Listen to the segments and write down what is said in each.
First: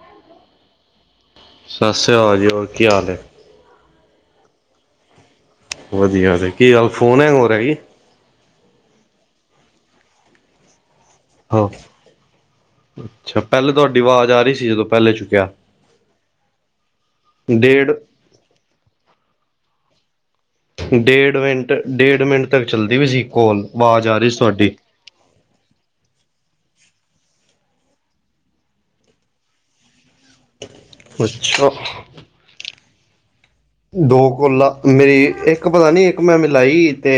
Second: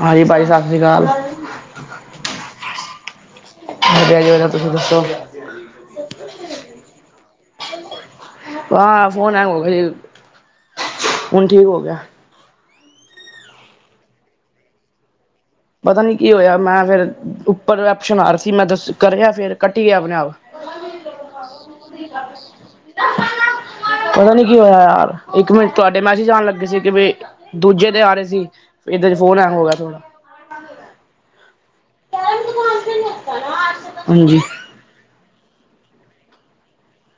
ਹਾਂਜੀ ਭਾਜੀ ਸਤਸ਼੍ਰੀ ਅਕਾਲ। ਸਤਿ ਸ੍ਰੀ ਅਕਾਲ ਜੀ ਹੋਰ ਕੀ ਹਾਲ ਹੈ ਵਧੀਆ ਜੀ ਵਧੀਆ, ਤੁਸੀਂ ਦੱਸੋ? ਵਧੀਆ, ਕੀ ਗੱਲ ਹੈੰਗ ਹੋ ਰਿਹਾ ਕੀ? ਹਾਂ, ਫੋਨ ਹੈੰਗ ਹੋ ਗਿਆ ਸੀ। ਹਾਂ, ਅੱਛਾ ਪਹਿਲੇ, ਤੁਹਾਡੀ ਆਵਾਜ਼ ਆ ਰਹੀ ਸੀ। ਜਦੋਂ ਪਹਿਲੇ ਚੁੱਕਿਆ। ਪਤਾ ਨੀ ਕੀ ਹੋਇਆ ਮੈਂ ਫਿਰ ਉੱਪਰ ਡੇਢ ਆਪਸ਼ਨ ਆ ਰਿਹਾ ਸੀ ਮੈਂ ਦੱਸ ਕਰਿਆ ਫਿਰ ਕੱਟੀ ਗਿਆ ਆਪਣੇ ਆਪ। ਡੇਢ ਮਿੰਟ ਡੇਢ ਮਿੰਟ ਤੱਕ, ਚੱਲਦੀ ਪਈ ਸੀ ਕਾਲ, ਆਵਾਜ਼ ਆ ਰਹੀ ਪਤਾ ਸੀ, ਨੀ ਕੀ ਤੁਹਾਡੀ। ਹੋਇਆ ਯਾਰ ਇੱਕ ਮਿੰਟ ਤੁਹਾਡੇ ਮੈਸੇਜ ਆਉਣ ਲੱਗੇ ਸੀ, ਕਿ ਵੀ ਦੂਜੇ ' ਆ ਰਹੇ ਸੀ। ਇੱਦਾਂ ' ਫੋਨ ਐਂ ਹੋ ਗਿਆ ਥੋੜ੍ਹਾ। ਅੱਛਾ। [unintelligible] ਦੋ ਕੋਲਾ ਮੇਰੀ ਇੱਕ ਪਤਾ ਨੀ ਇੱਕ ਮੈਂ ਮਿਲਾਈ ਤੇ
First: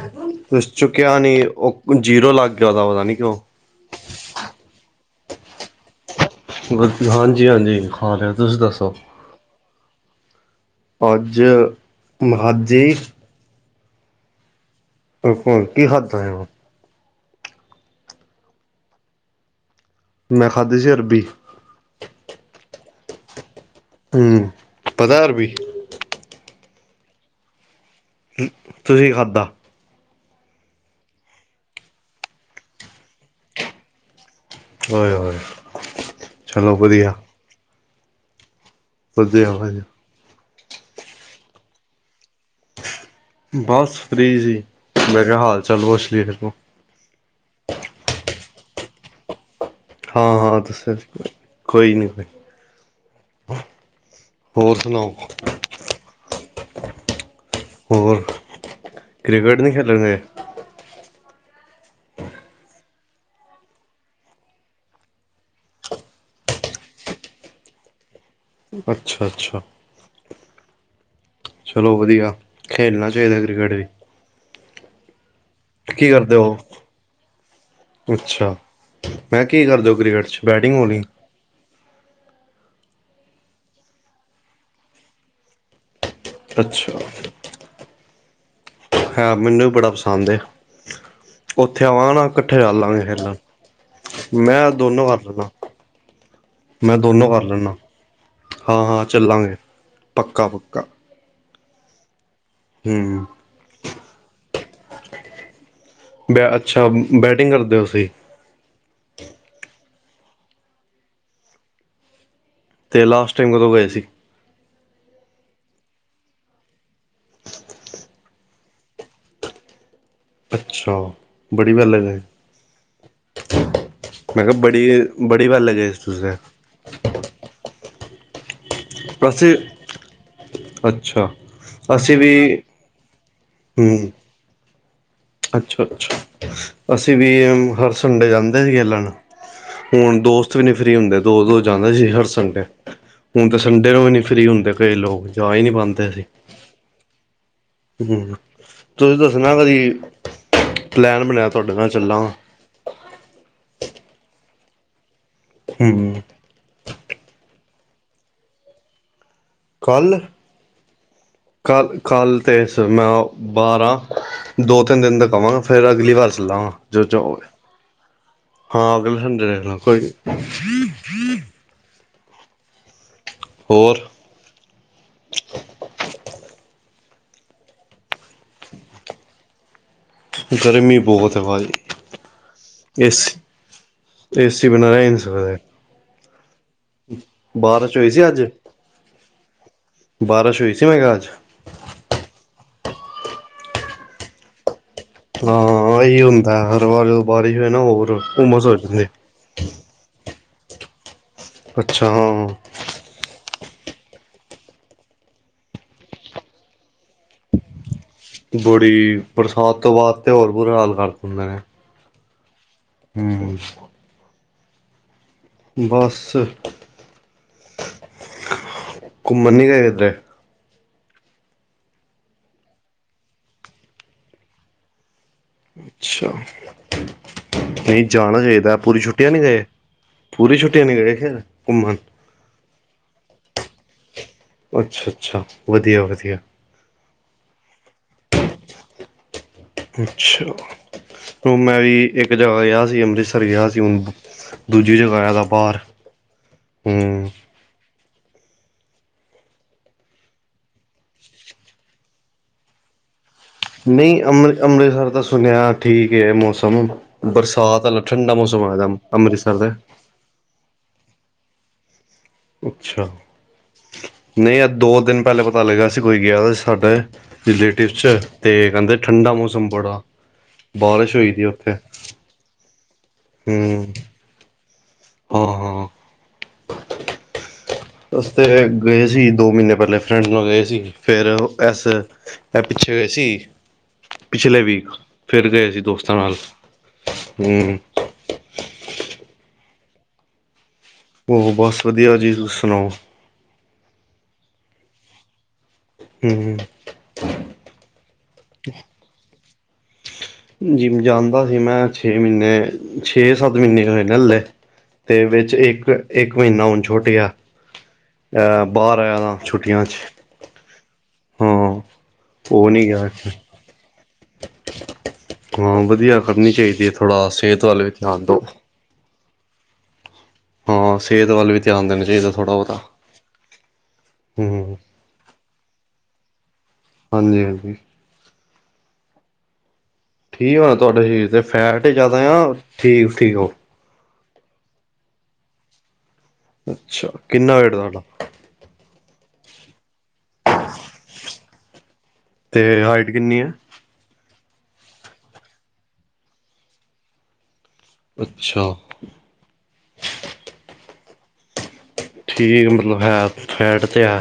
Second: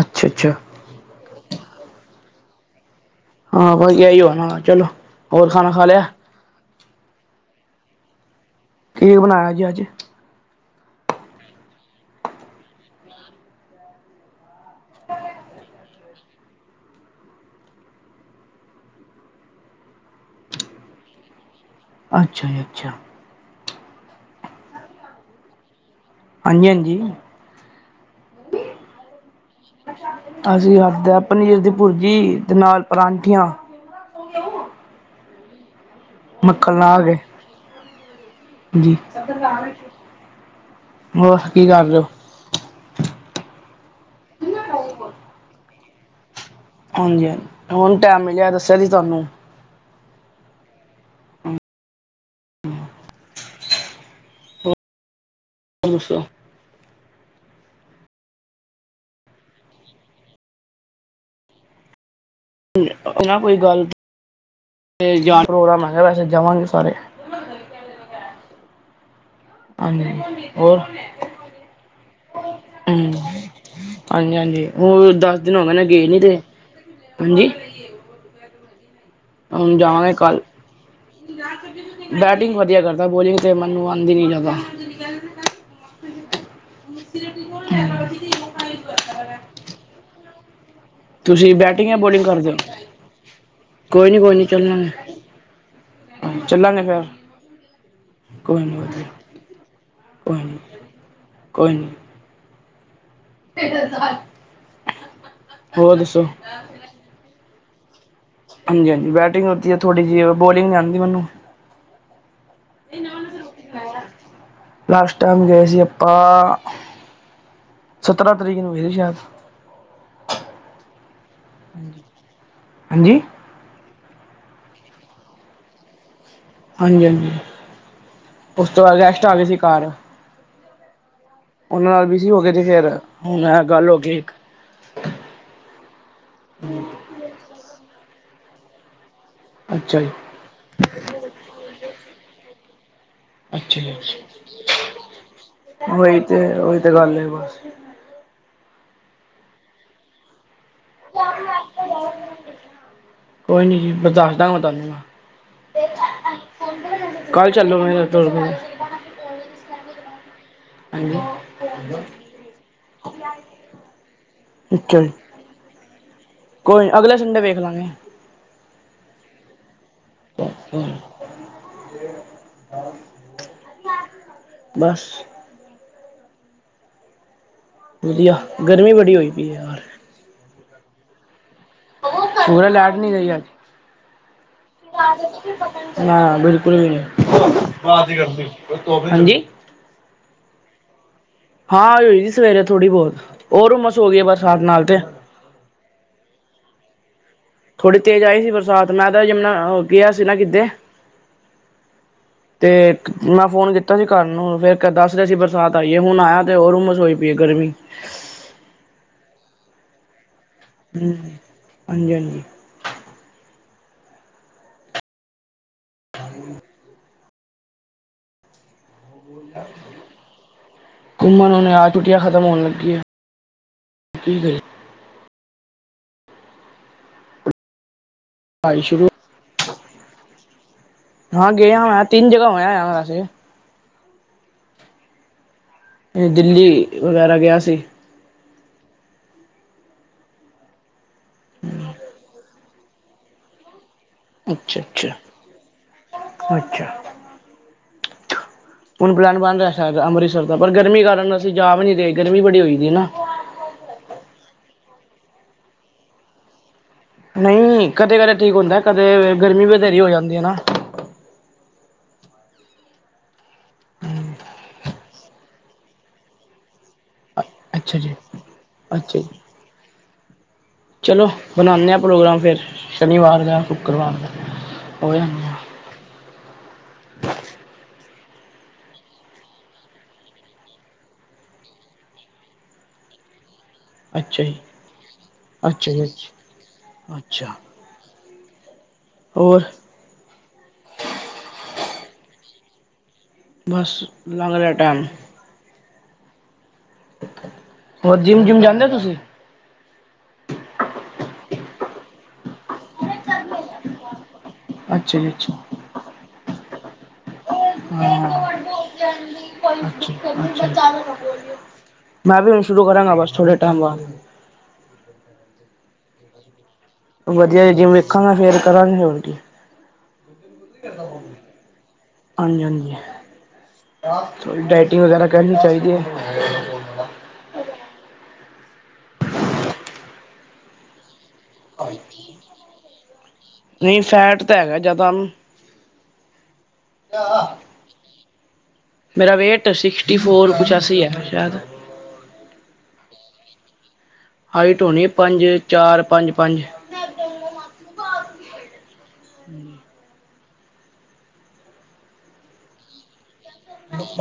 ਅੱਛਾ ਅੱਛਾ ਚੁੱਕਿਆ ਨਹੀਂ, ਉਹ ਜੀਰੋ ਲੱਗ ਗਿਆ। ਉਹਦਾ ਉਹਦਾ ਨਹੀਂ ਕਿਉ? ਹਾਂ, ਵਧੀਆ ਈ ਹੋਣਾ, ਚਲੋ, ਹੋਰ ਖਾਣਾ ਖਾ ਲਿਆ? ਹਾਂਜੀ-ਹਾਂਜੀ, ਖਾ ਲਿਆ, ਤੁਸੀਂ ਦੱਸੋ? ਕੀ ਬਣਾਇਆ ਜੀ ਅੱਜ। ਅੱਜ [unintelligible] ਫੇਰ, ਹੁਣ ਕੀ ਖਾਧਾ ਆ? ਮੈਂ ਖਾਧੀ ਸੀ ਅਰਬੀ। ਅੱਛਾ ਜੀ ਅੱਛਾ। ਹੂੰ ਪਤਾ ਅ ਅਰਬੀ। ਹਾਂਜੀ ਹਾਂਜੀ। ਤੁਸੀਂ ਕੀ ਖਾਧਾ? ਅਸੀਂ ਖਾਦੈ ਪਨੀਰ ਦੀ ਭੁਰਜੀ ਤੇ ਨਾਲ ਪਰਾਂਠੀਆਂ। [inaudible] [unintelligible] ਮੱਖਣ ਲਾ ਵਧੀਆ ਕੇ। ਹੋਰ ਵਧੀਆ ਵਧੀਆ ਕੀ, ਕਰ ਰਹੇ ਹੋ? ਬਸ, ਫ੍ਰੀ ਸੀ। ਮੈਂ ਕਿਹਾ, ਹਾਲ-ਚਾਲ ਪੁੱਛ ਲਈਏ, ਫਿਰ ਤੋਂ। ਹਾਂਜੀ -ਹਾਂਜੀ। ਹੁਣ ਟਾਈਮ ਮਿਲਿਆ, ਦੱਸਿਆ ਸੀ ਤੁਹਾਨੂੰ। ਹਾਂ- ਹਾਂ ਦੱਸਿਆ ਸੀ, ਕੋਈ ਨੀ -ਕੋਈ ਨੀ। [unintelligible] ਹੋਰ ਸੁਣਾਓ। [unintelligible] ਹੋਰ, ਕ੍ਰਿਕਟ ਨੀ ਖੇਲਣ ਗਏ? ਨਾਂ, ਕੋਈ ਗੱਲ ਕੀਤੀ। ਫਿਰ ਜਾਂ ਕੋਈ ਪ੍ਰੋਗਰਾਮ ਹੈਗਾ,, ਵੈਸੇ ਜਾਵਾਂਗੇ ਸਾਰੇ। ਅੱਛਾ -ਅੱਛਾ। ਹਾਂਜੀ, ਹੋਰ। ਚਲੋ, ਵਧੀਆ। ਖੇਡਣਾ ਹਮ ਚਾਹੀਦਾ, ਕ੍ਰਿਕਟ ਵੀ। ਹਾਂਜੀ -ਹਾਂਜੀ, ਉਹ ਦਸ ਦਿਨ ਹੋਗੇ ਨੇ ਗਏਂ ਕੀ ਨੀ, ਕਰਦੇ ਤੇ ਹੋ ਹਾਂਜੀ ਅੱਛਾ। ਮੈਂ ਕੀ ਹੁਣ ਕਰ ਦੇ ਹੋ, ਜਾਵਾਂਗੇ ਕ੍ਰਿਕਟ ਚ ਕੱਲ ਬੈਟਿੰਗ ਹੋਣੀ? ਬੈਟਿੰਗ ਵਧੀਆ ਕਰਦਾ ਬੋਲਿੰਗ ਤੇ ਮੈਨੂੰ ਆਂਦੀ ਨੀ ਜਿਆਦਾ। ਤੁਸੀਂ ਗੱਲ ਬੇਟਾ ਅੱਛਾ। [inaudible] ਹਾਂ, ਮੈਨੂੰ ਵੀ ਬੜਾ ਪਸੰਦ ਏ। ਤੁਸੀਂ ਉੱਥੇ, ਬੈਟਿੰਗ ਜਾਂ ਆਵਾਗਾ ਬੋਲਿੰਗ ਨਾ ਕਰਦੇ ਹੋ ਇਕੱਠੇ ਕੋਈ ਨੀ ਕੋਈ ਨੀ ਚੱਲਾਂਗੇ [unintelligible] ਚੱਲਾਂਗੇ ਮੈਂ, ਫੇਰ ਦੋਨੋਂ ਕਰ ਲੈਂਦਾ। ਕੋਈ ਨੀ ਹਾਂ -ਹਾਂ ਵਧੀਆ ਚੱਲਾਂਗੇ। ਕੋਈ ਪੱਕਾ- ਨੀ ਪੱਕਾ। ਕੋਈ ਨਹੀਂ। ਹਮ। ਹੋਰ, ਦੱਸੋ? ਬੈ ਅੱਛਾ, ਬੈਟਿੰਗ ਕਰਦੇ ਹੋ ਤੁਸੀਂ। ਹਾਂਜੀ- ਹਾਂਜੀ ਬੈਟਿੰਗ ਆਤੀ ਹੈ, ਥੋੜੀ ਜਿਹੀ। ਬੋਲਿੰਗ ਨਹੀਂ, ਆਉਦੀ ਮੈਨੂੰ। ਤੇ, ਲਾਸਟ ਟਾਈਮ ਕਦੋਂ ਗਏ ਸੀ? ਲਾਸਟ, ਟਾਈਮ ਗਏ ਸੀ ਆਪਾਂ ਸਤਰਾਂ, ਤਰੀਕ ਨੂੰ ਗਏ ਸੀ ਸ਼ਾਇਦ। ਅੱਛਾ, ਬੜੀ ਵਾਰ ਲਗੱਏ। ਹਾਂਜੀ ਮੈਂ ਕਿਹਾ ਬੜੀ -ਬੜੀ ਵਾਰ ਲਗਈਂ ਸੀ ਤੁਸਾਂ। ਹਾਂਜੀ-ਹਾਂਜੀ, ਉਸ ਤੋਂ ਬਾਅਦ ਗੈਸਟ ਆ ਗਏ ਅਸੀਂ ਸੀ ਘਰ। ਅੱਛਾ। ਉਹਨਾਂ ਨਾਲ ਵੀ ਸੀ ਹੋ ਗ ਤੇ ਫੇਰ ਹ ਹੂੰ, [unintelligible] ਅੱਛਾ-ਅੱਛਾ, ਅਸੀਂ ਵੀ ਹਰ ਸੰਡੇ ਜਾਂਦੇ ਸੀਗੇ ਖੇਲਣ ਅੱਛਾ ਜੀ ਹੁਣ ਦੋਸਤ ਵੀ ਨਹੀਂ ਫਰੀ ਹੁੰਦੇ, ਦੋਸ- ਦੋਸ ਜਾਂਦੇ ਸੀ ਹਰ ਸੰਡੇ। ਹੁਣ ਤਾਂ ਅੱਛਾ ਜੀ ਸੰਡੇ ਨੂੰ ਵੀ ਨਹੀਂ ਅੱਛਾ ਫਰੀ ਹੁੰਦੇ ਕਈ ਲੋਕ ਜਾ ਈ ਨੀ ਪਾਂਦੇ ਉਹੀ ਐਥੇ। ਤੇ ਉਹੀ ਤੇ ਗੱਲ ਹੈ ਬਸ ਹਮ ਤੁਸੀਂ ਦੱਸਣਾ। ਕਦੀ ਪਲੈਨ ਬਣਿਆ ਤਾ ਤੁਹਾਡੇ ਨਾਲ ਚੱਲਾਂਗਾ। ਕੋਈ ਨ ਜੀ। ਮੈਂ ਦੱਸ ਦਾਗਾ ਤੁਹਾਨੂੰ। ਹੂੰ, ਕੱਲ ਚੱਲੋ ਮੇਰੇ ਤੇਰਪੋ। ਕੱਲ੍ਹ? ਹਾਂਜੀ [inaudible] ਕੱਲ੍ਹ ਕੱਲ੍ਹ ਤੇ ਸਰ ਮੈਂ ਬਾਰਾਂ ਹਾਂ। ਦੋ ਤਿੰਨ ਅੱਛਾ ਜੀ ਦਿਨ ਤਕ ਕਵਾਂਗਾ। ਫਿਰ ਅਗਲੀ ਵਾਰ ਚੱਲਾਂ ਕੋਈ ਜੋ ਅਗਲੇ ਸੰਡੇ ਜੋ, ਵੇਖ ਲਾਂਗੇ ਹਾਂ ਅਗਲੇ ਸੰਡੇ ਕੋਈ ਅੱਛ [inaudible] ਹੋਰ? ਬਸ। ਵਧੀਆ, ਗਰਮੀ ਬੜੀ ਹੋਈ ਪਈ ਬਾਹਰ। ਗਰਮੀ ਬਹੁਤ ਹੈ ਭਾਈ। ਭੂਆ ਲਾਈਟ ਨੀ ਗਈ ਅੱਜ। ਏ ਸੀ ਬਿਣਾਂ? ਨਾ ਬਿਲਕੁਲ। ਬਾਰਿਸ਼ ਹੋਈ ਸੀ ਅੱਜ ਹਾਂਜੀ। ਬਾਰਿਸ਼ ਹੋਈ ਸੀ ਮੈਂ ਕਿਹਾ ਅੱਜ [inaudible] ਹਾਂ, ਅਜ ਹੋਈ ਸੀ ਸਵੇਰੇ ਥੋੜ੍ਹੀ ਬਹੁਤ। ਹੋਰ ਉਮਸ ਹੋ ਗਈ ਏ ਬਰਸਾਤ ਨਾਲ ਤੇ। ਹਾਂਅ, ਇਹੀ ਹੁੰਦਾ ਹਰ ਵਾਰ ਬਾਰਿਸ਼ ਹੋਏ ਨਾ ਹੋਰ ਉਮਸ ਹੋ ਜਾਂਦੀ ਹੈ। ਜਾ ਨਹਾਓ। ਗਿਆ ਸੀ ਨਾ ਕਿਧੇ? ਅੱਛਾ ਹਾਂ ਤੇ ਈਕ ਮੈਂ ਫੋਨ ਕੀਤਾ ਸੀ ਘਰ ਨੂੰ ਫਿਰ, ਕ ਦੱਸ ਰਾਹੇ ਸੀ ਬਰਸਾਤ ਆਈਏ, ਹੁਣ ਆਇਆ ਤੇ ਹੋਰ ਰੂਮਸ ਹੋਈ ਪਈ ਹੈ ਗਰਮੀ ਬੁੜੀ। ਬਰਸਾਤ ਤੋਂ ਬਾਅਦ ਤੇ। ਹੋਰ ਬੁਰਾ ਹਾਲ ਕਰ ਹੂੰ, ਦਿੱਤੇ ਨੇ। ਹਾਂਜੀ ਹਾਂਜੀ। ਹਮ। ਬਸ। ਘੁੰਮਣ ਨੀ ਗੇ ਇੱਧਰ। ਘੁੰਮਨ ਹੂਣੇਂ ਆ। ਛੁੱਟੀਆਂ ਖਤਮ ਹੋਣ ਲੱਗੀਆਂ ਠੀਕ ਹੈ ਜੀ। ਅੱਛਾ ਬਈ। ਜਾਣਾ ਚਾਹੀਦਾ। ਪੜ੍ਹਾਈ ਪੂਰੀ ਸ਼ੁਰੂ ਛੁੱਟੀਆ ਨਹੀਂ ਗਏ ਪੂਰੀ ਛੁਟੀਆਂ ਨਹੀਂ ਗਏ ਕੀ ਹਾਂ ਗਿਆ ਘੁੰਮਣ? ਮੈਂ ਤਿੰਨ ਜਗ੍ਹਾ ਹੋ ਆਆਂ ਵੇਸੇ। ਅੱਛਾ -ਅੱਛਾ। ਵਧੀਆ ਵਧੀਆ ਦਿੱਲੀ, ਵਗੈਰਾ ਗਿਆ ਸੀ। [unintelligible] ਅੱਛਾ। ਓ ਮੈਂ ਵੀ ਇੱਕ ਜਗ੍ਹਾ ਗਿਆ ਸੀ ਅੰਮ੍ਰਿਤਸਰ ਗਿਆ ਸੀ ਹੁਣ ਅੱਛਾ ਦੂਜੀ ਅੱਛਾ ਜਗ੍ਹਾ ਹੇਦਾ ਬਾਹਰ। ਅੱਛਾ ਹੁਣ ਪ੍ਰੋਗਰਾਮ ਬਣ ਰਿਹਾ ਅੰਮ੍ਰਿਤਸਰ ਦਾ। ਪਰ ਗਰਮੀ ਕਾਰਨ ਅਸੀਂ ਜਾ ਵੀ ਨਹੀਂ ਰਹੇ। ਗਰਮੀ ਬੜੀ ਹੋਈ ਦੀ ਹੈ ਨਾ। ਨਹੀਂ ਅੰਮ੍ਰਿ- ਅੰਮ੍ਰਿਤਸਰ ਤਾਂ ਸੁਣਿਆਂ ਠੀਕ ਮੌਸਮ। ਬਰਸਾਤ ਨਹੀਂ ਆਲਾ ਠੰਡਾ ਮੌਸਮ ਹੋਇਆ ਦਾ ਏ ਅੰਮ੍ਰਿਤਸਰ ਤੇ। ਫਿਰ ਹੋ ਜਾਂਦੀ ਹੈ ਨਾ। ਅੱਛਾ। ਨਹੀਂ ਅ ਦੋ ਦਿਨ ਪਹਿਲੇ ਪਤਾ ਲੱਗਾ ਸੀ। ਕੋਈ ਗਿਆ ਦਾ ਸੀ ਸਾਡੇ। ਰਿਲੇਟਿਵ ਅੱਛਾ ਜੀ ਚ। ਤੇ ਕਹਿੰਦੇ ਅੱਛਾ ਠੰਡਾ ਜੀ ਮੌਸਮ ਬੜਾ। ਬਾਰਿਸ਼ ਚਲੋ ਹੋਈ ਦੀ ਉੱਥੇ ਬਨਾਨੇ ਆ ਪ੍ਰੋਗਰਾਮ ਫਿਰ, ਸ਼ਨੀਵਾਰ ਦਾ ਹੂੰ ਸ਼ੁੱਕਰਵਾਰ ਦਾ। ਹੋ ਹਾਂ ਜਾਂਦੇ ਆ ਹਾਂ ਹਾਂ ਅਸੀਂ ਤੇ ਗਏ ਸੀ। ਦੋ ਮਹੀਨੇ ਪਹਿਲੇ ਫਰੈਂਡ ਨਾਲ ਗਏ ਸੀ। ਫਿਰ ਇਸ ਮ ਪਿੱਛੇ ਵਸੀ [unintelligible] ਅੱਛਾ ਜੀ ਪਿਛਲੇ ਵੀਕ ਫਿਰ ਗਏ ਸੀ ਅੱਛਾ ਜੀ ਦੋਸਤਾਂ ਨਾਲ। ਅੱਛਾ ਅੱਛਾ ਹਮ ਹੋਰ ਹੋਰ ਬਸ ਵਧੀਆ ਜੀ। ਤੁਸੀਂ ਸੁਣਾਓ। ਬਸ ਲੰਗ ਰਿਹਾ ਟਾਈਮ। ਹਮ। ਹੋਰ ਜਿੰਮ- ਜਿੰਮ ਜਾਂਦੇ ਹੋ ਤੁਸੀਂ? ਜਿਮ ਜਾਂਦਾ ਸੀ ਮੈਂ, ਛੇ ਮਹੀਨੇ ਛੇ-ਸੱਤ ਮਹੀਨੇ ਹੋਏ ਨੇ ਹਲੇ। ਅੱਛਾ ਤੇ ਜੀ ਵਿੱਚ ਅੱਛਾ ਇੱਕ- ਇੱਕ ਮਹੀਨਾ ਹੁਣ ਛੋਟ ਗਿਆ। ਚ [inaudible] ਅ ਬਾਹਰ ਆਇਆ ਦਾ ਛੁੱਟੀਆਂ ਚ ਹਾਂ ਮੈਂ ਵੀ ਹੁਣ ਉਹ ਸ਼ੁਰੂ ਨਹੀਂ ਗਿਆ ਕਰਾਂਗਾ ਬਸ ਥੋੜੇ ਟਾਈਮ ਬਾਦ। ਹਾਂ ਵਧੀਆ ਕਰਨੀ ਚਾਹੀਦੀ ਹੈ। ਥੋੜਾ ਸਿਹਤ ਵੱਲ ਵੀ ਧਿਆਨ ਦਓ। ਤਰ੍ਹਾਂ ਹੀ ਹੁੰਦੀ [unintelligible] ਹਾਂ ਹਾਂਜੀ- ਸਿਹਤ ਵੱਲ ਵੀ ਧਿਆਨ ਦੇਣਾ ਚਾਹੀਦਾ ਥੋੜ੍ਹਾ ਬਹੁਤਾ ਹਾਂਜੀ ਥੋਡੀ ਹੂੰ ਡਾਈਟਿੰਗ? ਟੀਗ ਵਗੈਰਾ ਕਰਨੀ ਚਾਹੀਦੀ ਹੈ। ਹਾਂਜੀ-ਹਾਂਜੀ। ਠੀਕ ਹੋਣਾ ਤੁਹਾਡੇ ਸਰੀਰ ਤੇ ਫੈਟ ਹੀ ਜ਼ਿਆਦਾ ਆ ਠੀਕ- ਠੀਕ ਹੋ। ਨਹੀਂ ਫੈਟ ਤਾਂ ਹੈਗਾ ਜਿਆਦਾ ਹਮਮ। ਅੱਛਾ, ਕਿੰਨਾ ਵੇਟ ਤੁਹਾਡਾ? ਮੇਰਾ ਵੇਟ ਸਿਕਸਟੀ ਫੋਰ ਪਚਾਸੀ ਹੈ ਸ਼ਾਇਦ। ਤੇ ਹਾਈਟ ਕਿੰਨੀ ਹੈ? ਹਾਈਟ ਹੋਣੀਏ ਪੰਜ- ਚਾਰ ਪੰਜ- ਪੰਜ। ਦੇ ਮ [unintelligible] ਅੱਛਾ। ਹਮ, ਠੀਕ ਮਤਲਬ ਹੈ। ਫੈਟ ਤੇ ਹੈ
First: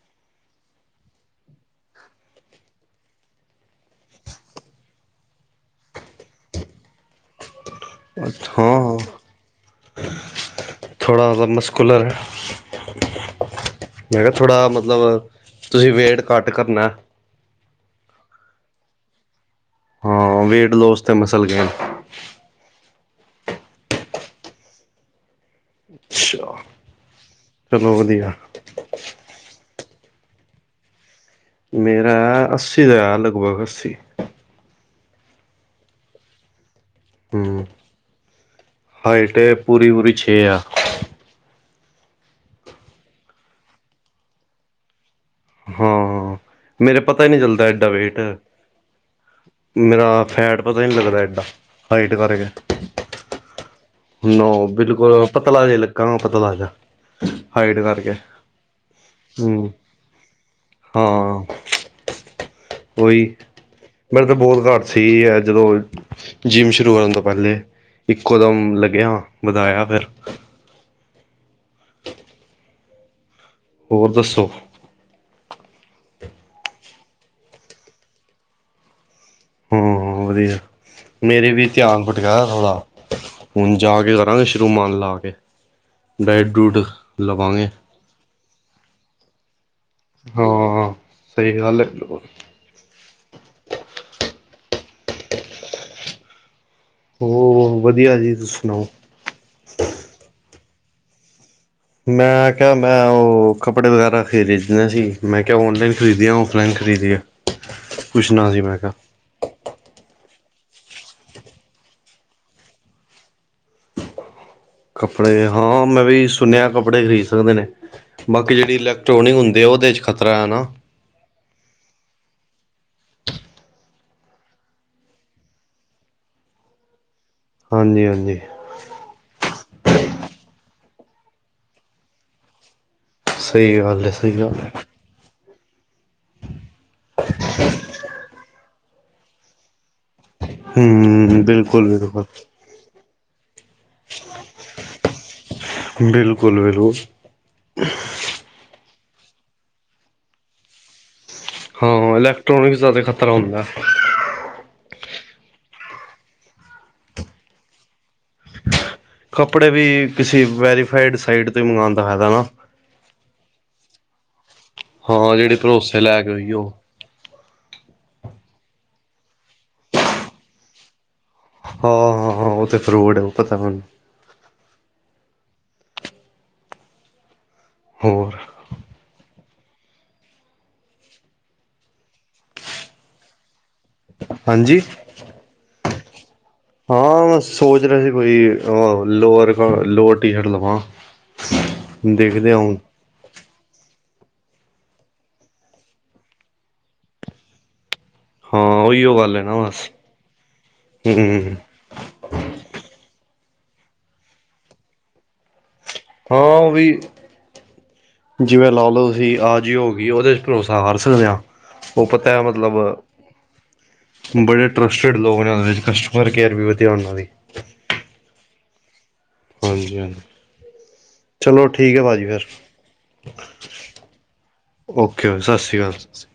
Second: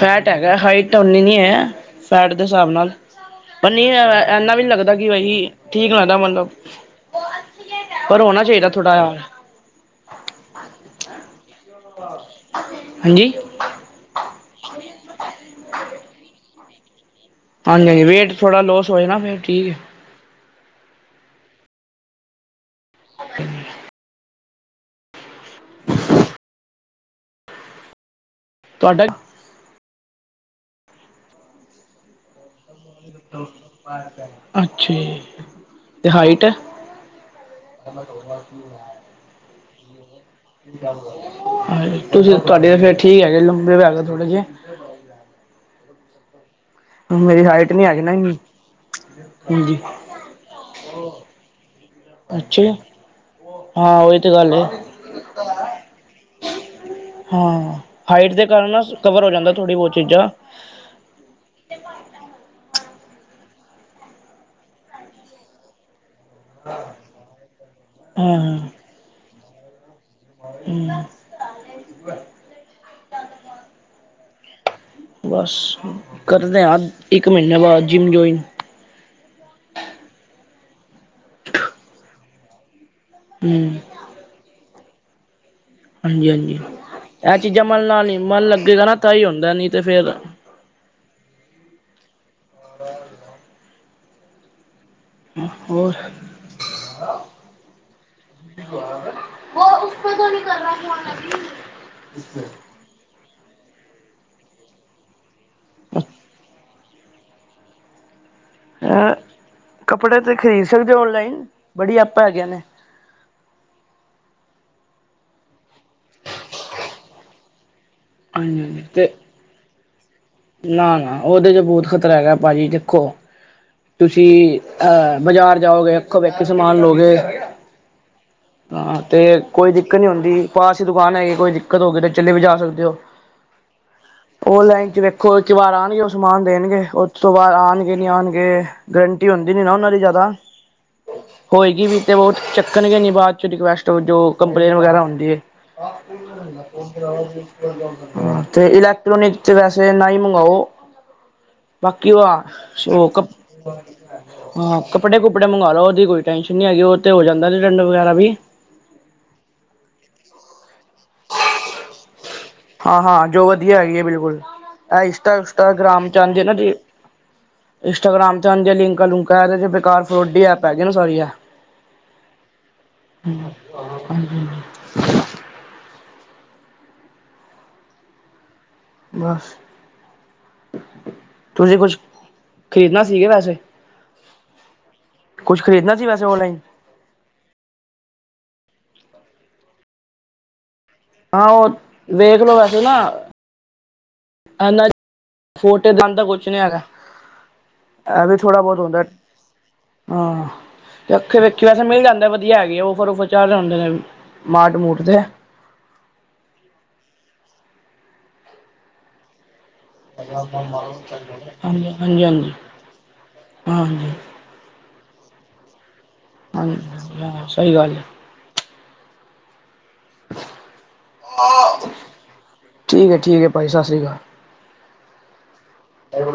ਫੈਟ ਹੈਗਾ, ਹਾਈਟ ਓਨੀ ਨਹੀਂ ਹੈ, ਫੈਟ ਦੇ ਹਿਸਾਬ ਨਾਲ। ਪਰ ਨਹੀਂ ਐਨਾ ਵੀ ਨ ਲੱਗਦਾ ਕਿ ਬਾਈ ਠੀਕ ਲੱਗਦਾ ਮਤਲਬ ਪਰ ਹਣਾ ਚਾਹੀਦਾ ਥੋੜਾ ਆਲ ਥੌੜ੍ਹਾ ਜਿਹਾ ਬੱਸ। ਹਾਂਜੀ। ਮੈਂ ਕਿਹਾ ਥੋੜ੍ਹਾ ਮਤਲਬ, ਤੁਸੀਂ ਵੇਟ ਘੱਟ ਕਰਨਾ ਹੈ। ਹਾਂਜੀ-ਹਾਂਜੀ, ਵੇਟ ਥੌੜ੍ਹਾ ਲੋਸ ਹੋਏ ਨਾ, ਫਿਰ ਠੀਕ। ਹਾਂ ਵੇਟ ਲੋਸ ਤੇ ਮਸਲ ਗੇਨ। [unintelligible] ਅੱਛਾ, ਚਲੋ ਵਧੀਆ। ਤੁਹਾਡਾ ਮੇਰਾ ਅੱਸੀ ਦਾ ਲਗਭਗ ਅੱਸੀ। ਅੱਛਾ ਜੀ, ਅਤੇ ਹਾਈਟ? ਹਮ ਹਾਈਟ ਏ ਪੂਰੀ- ਪੂਰੀ ਛੇ ਆ। ਹਾਂਜੀ, ਤੁਸੀਂ ਤੁਹਾਡੇ ਫੇਰ ਠੀਕ ਹੈਗੇ ਲੰਬੇ ਵੀ ਹੈਗੇ ਥੋੜ੍ਹੇ ਜੇ। ਹਾਂ- ਹਾਂ ਮੇਰੇ ਪਤਾ ਹੀ ਨਹੀਂ ਮੇਰੀ ਚੱਲਦਾ ਹਾਈਟ ਏਡਾ ਹੈਗੀ ਨਾ ਵੇਟ। ਇੰਨੀ ਹਾਂਜੀ। ਮੇਰਾ ਫੈਟ ਪਤਾ ਹੀ ਨਹੀਂ ਲੱਗਦਾ ਏਡਾ, ਹਾਈਟ ਕਰਕੇ। ਅੱਛਾ ਹਾਂ ਉਹੀ ਤੇ ਗੱਲਏ। ਨੋ ਪਤਲਾ ਜਾ ਲੱਗਾਗਾ ਵੀ ਪਤਲਾਜਾ। ਹਾਂ ਹਾਈਟ ਦੇ ਕਾਰਨ ਕਵਰ ਹੋ ਜਾਂਦਾ ਹੂੰ ਥੋੜ੍ਹੀ ਬਹੁਤ ਚੀਜ਼ਾਂ। ਹਾਂ। ਓਈ ਮੇਰੇ ਤੇ ਬੋਤ ਵਾਰ ਸੀ ਐ ਜਦੋਂ ਜਿੰਮ ਸ਼ੁਰੂ ਕਰਨ ਤੋਂ ਪਹਿਲ ਲੇ ਇੱਕੋ ਹਾਂ ਦਮ ਲੱਗਿਆ ਵਧਾਇਆ ਫਿਰ ਹਮ। ਹੋਰ ਦੱਸੋ? ਬਸ ਕਰਦੇ ਹਾਂ ਅੱ ਇੱਕ ਮਹੀਨੇ ਬਾਅਦ ਜਿੰਮ ਜੁਆਇਨ ਹਮ ਵਧੀਆ, ਮੇਰੇ ਵੀ ਧਿਆਨ ਫਟਕਾਇਆ ਥੋੜ੍ਹਾ ਹੂੰ ਹੁਣ ਜਾ ਕੇ ਕਰਾਂਗੇ ਰੁਮਾਲ ਲਾ ਕੇ। ਡਾਇਟ ਹਾਂਜੀ-ਹਾਂਜੀ ਡੂਟ ਇਹ ਚੀਜ਼ਾਂ ਲਵਾਂਗੇ ਮਨ ਨਾਲ ਨੀ ਮਨ ਲੱਗੇਗਾ ਨਾ ਤਾਂ ਹੀ ਹੁੰਦਾਏ ਨੀ ਤੇ ਫੇਰ ਹਾਂ, ਸਹੀ ਗੱਲ ਹੈ ਬਿਲਕੁਲ। ਹੋਰ। ਹਮਮਮ, ਵਧੀਆ ਜੀ ਤੁਸੀਂ ਸੁਣਾਓ? ਵੋ ਉਸ ਪੇ ਤੋ ਨੀ ਕਰ ਰਹਾ। [unintelligible] ਮੈਂ ਕਿਹਾ, ਮੈਂ ਉਹ ਕੱਪੜੇ ਵਗੈਰਾ ਖਰੀਦਨੇ ਸੀ। ਮੈਂ ਕਿਹਾ ਔਨਲਾਈਨ ਹੋਰ ਖਰੀਦਿਏ ਔਫਲਾਈਨ ਖਰੀ ਖਰੀਦੀ ਆ, ਪੁੱਛਣਾ ਸੀ ਮੈਂ ਕਿਹਾ ਕੱਪੜੇ ਤੇ ਖਰੀਦ ਸਕਦੇ ਔਨਲਾਈਨ। ਬੜੀ ਐਪਾਂ ਹੈਗੀਆਂ ਨੇ। ਕੱਪੜੇ ਹਾਂ ਮੈਂ ਵੀ ਸੁਨਿਆ ਕੱਪੜੇ ਖ਼ਰੀਦ ਸਕਦੇ ਨੇ। ਬਾਕੀ ਹਾਂਜੀ ਜਿਹੜੀ ਹਾਂਜੀ ਤੇ ਇਲੈਕਟ੍ਰੋਨਿਕ ਹੁੰਦੀ ਆ, ਉਹਦੇ ਚ ਖਤਰਾ ਹਨ ਨਾ। ਨਾ- ਨਾ ਉਹਦੇ ਚ ਬਹੁਤ ਖ਼ਤਰਾ ਹੈਗਾ ਭਾਜੀ ਦੇਖੋ ਤੁਸੀਂ ਅਹ ਬਾਜ਼ਾਰ ਜਾਓਗੇ, ਅੱਖੋਂ ਵੇਖੀ ਸਮਾਨ ਲਓਗੇ। ਹਾਂਜੀ- ਹਾਂਜੀ। ਹਾਂ, ਤੇ ਕੋਈ ਦਿੱਕਤ ਨੀ ਹੁੰਦੀ ਪਾਸੀਂ ਦੁਕਾਨ ਹੈਗੀ ਕੋਈ ਦਿੱਕਤ ਹੋ ਗਈ ਤੇ ਚਲੇ ਵੀ ਜਾ ਸਕਦੇ ਹੋ ਸਹੀ ਗੱਲ ਹੈ ਸਹੀ [unintelligible] ਗੱਲ ਉਹ ਹੈ ਲਾਈਨ ਚ ਵੇਖ। ਖੋ ਇੱਕ ਵਾਰ ਆਉਣਗੇ ਉਹ ਸਮਾਨ ਦੇਣਗੇ ਉਹ ਤੋਂ ਬਾਅਦ ਆਉਣਗੇ ਨਹੀਂ ਆਉਣਗੇ ਗਰੰਟੀ ਹੁੰਦੀ ਨਹੀਂ ਨਾ ਉਹਨਾਂ ਦੀ ਜ਼ਿਆਦਾ। ਹੂ। ਹੋਏਗੀ ਵੀ ਤੇ ਬਹੁਤ ਚੱਕਣਗੇ ਨੀ ਬਾਅਦ ਚ, ਰਿਕੁਐਸਟ ਜੋ ਕੰਪਲੇਨ ਵਗੈਰਾ ਹੁੰਦੀ ਹੈ ਬਿਲਕੁਲ। ਬਿਲਕੁਲ [unintelligible] ਤੇ ਇਲੈਕਟ੍ਰੋਨਿਕ, ਤੇ ਵੈਸੇ ਨਾ ਹੀ ਮੰਗਵਾਓ। ਬਾਕੀ ਹਾਂ ਓ ਆ, ਇਲੈਕਟ੍ਰੋਨਿਕਸ ਦਾ ਤਾਂ ਸ਼ੋਕੱਪ ਖ਼ਤਰਾ ਹੁੰਦਾ ਹਾਂ ਕੱਪੜੇ- ਕੁੱਪੜੇ ਮੰਗਵਾ ਲਓ, ਉਹਦੀ ਕੋਈ ਟੈਨਸ਼ਨ ਨੀ ਹੈਗੀ। ਉਹ ਤੇ ਹੋ ਜਾਂਦਾਐ ਸਡੰਡ ਵਗੈਰਾ ਵੀ। ਕੱਪੜੇ ਵੀ ਕਿਸੀ ਵੈਰੀਫਾਈਡ ਸਾਈਟ ਤੇ ਮੰਗਉਣ ਦਾ ਹੇਗਾ ਨਾ। ਹਾਂ-ਹਾਂ ਜੋ ਵਧੀਆ ਹੈਗੀ ਹੈ ਬਿਲਕੁਲ, ਏਹ ਹਾਂ ਈਨਸਟਾ- ਜਿਹੜੀ ਈਨਸਟਾ ਭਰੋਸੇ ਗ੍ਰਾਮ ਚੰ ਲੈ ਕੇ ਆਨੰਦੀ ਐ ਹੋਈ ਨਾ ਉਹ ਰੀ ਇੰਟਾਗ੍ਰਾਮ 'ਤੇ ਅੰ ਜ ਲਿੰਕ ਲੁਕ ਇਹ 'ਚ ਬੇਕਾਰ ਫਰੋਡੀ ਐਪ ਹੈਗੀ ਨਾ ਸਾਰੀ ਹੈ। ਹਾਂ -ਹਾਂ -ਹਾਂ ਉਹ ਤੇ ਫਰੂਟ ਹੈ, ਉਹ ਪਤਾ ਮੈਨੂੰ। ਹਜੀ [inaudible] ਹੋਰ। ਬਸ। ਤੁਸੀਂ ਕੁਛ ਖ਼ਰੀਦਣਾ ਸੀਕੀ ਵੈਸੇ? ਹਾਂਜੀ। ਕੁਛ ਖਰੀਦਣਾ ਸੀ ਵੈਸੇ ਔਨਲਾਈਨ? ਹਾਂ ਮੈਂ ਸੋਚ ਰਿਹਾ ਸੀ ਕੋਈ ਲੋਰ- ਲੋਅਰ ਟੀ ਸ਼ਰਟ ਲਵਾਂ। ਹਾਂ, ਉਹ ਵੇਖ ਦੇਖਦੇ ਲੋ ਆ ਹੁਣ ਵੈਸੇ ਨਾ। ਏਨਾਂ 'ਚ [unintelligible] ਜਾਂਦਾ ਕੁਝ ਨੀ ਹੈਗਾ। ਇਹ ਵੀ ਥੋੜਾ ਹਾਂ ਬਹੁਤ ਹੁੰਦਾਏ ਉਹੀਓ ਗੱਲ ਹੈ ਨਾ ਬਸ ਹਾ ਤੇ ਅੱਖੀ ਹਮ ਵੇਖੀਆਂ ੈਸੇ ਮਿਲ ਜਾਂਦਾ ਵਧੀਆ ਹੈਗੇ ਉਹ ਔਫਰ- ਆਫਰ ਚੜ ਹੁੰਦੇ ਨੇ ਮਾਟ- ਮੂਟ ਤੇ ਹਾਂ ਉਹ ਵੀ ਜਿਵੇਂ ਲਾ ਲਓ ਤੁਸੀਂ ਆ ਜਿਓ ਕਿ ਉਹਦੇ ਚ ਭਰੋਸਾ ਕਰ ਸਕਦੇ ਹਾਂ ਹਾਂਜੀ ਉਹ ਹਾਂਜੀ ਪਤਾ ਹਾਂਜੀ ਮਤਲਬ ਹਾਂਜੀ ਬੜੇ ਟਰਸਟਿੱਡ ਲੋਕ ਨੇ ਉਹਦੇ ਕਸ ਹਾਂਜੀ- ਹਾਂਜੀ ਹਾਂ ਸਹੀ ਗੱਲ ਹੈ। ਹਾਂਜੀ- ਹਾਂਜੀ। ਚਲੋ ਠੀਕ ਹੈ ਭਾਜੀ ਫੇਰ। ਠੀਕ ਹੈ ਠੀਕ ਹੈ ਭਾਈ ਸਤਿ ਸ਼੍ਰੀ ਓਕੇ, ਸਤ ਸ਼੍ਰੀ ਅਕਾਲ ਸਤ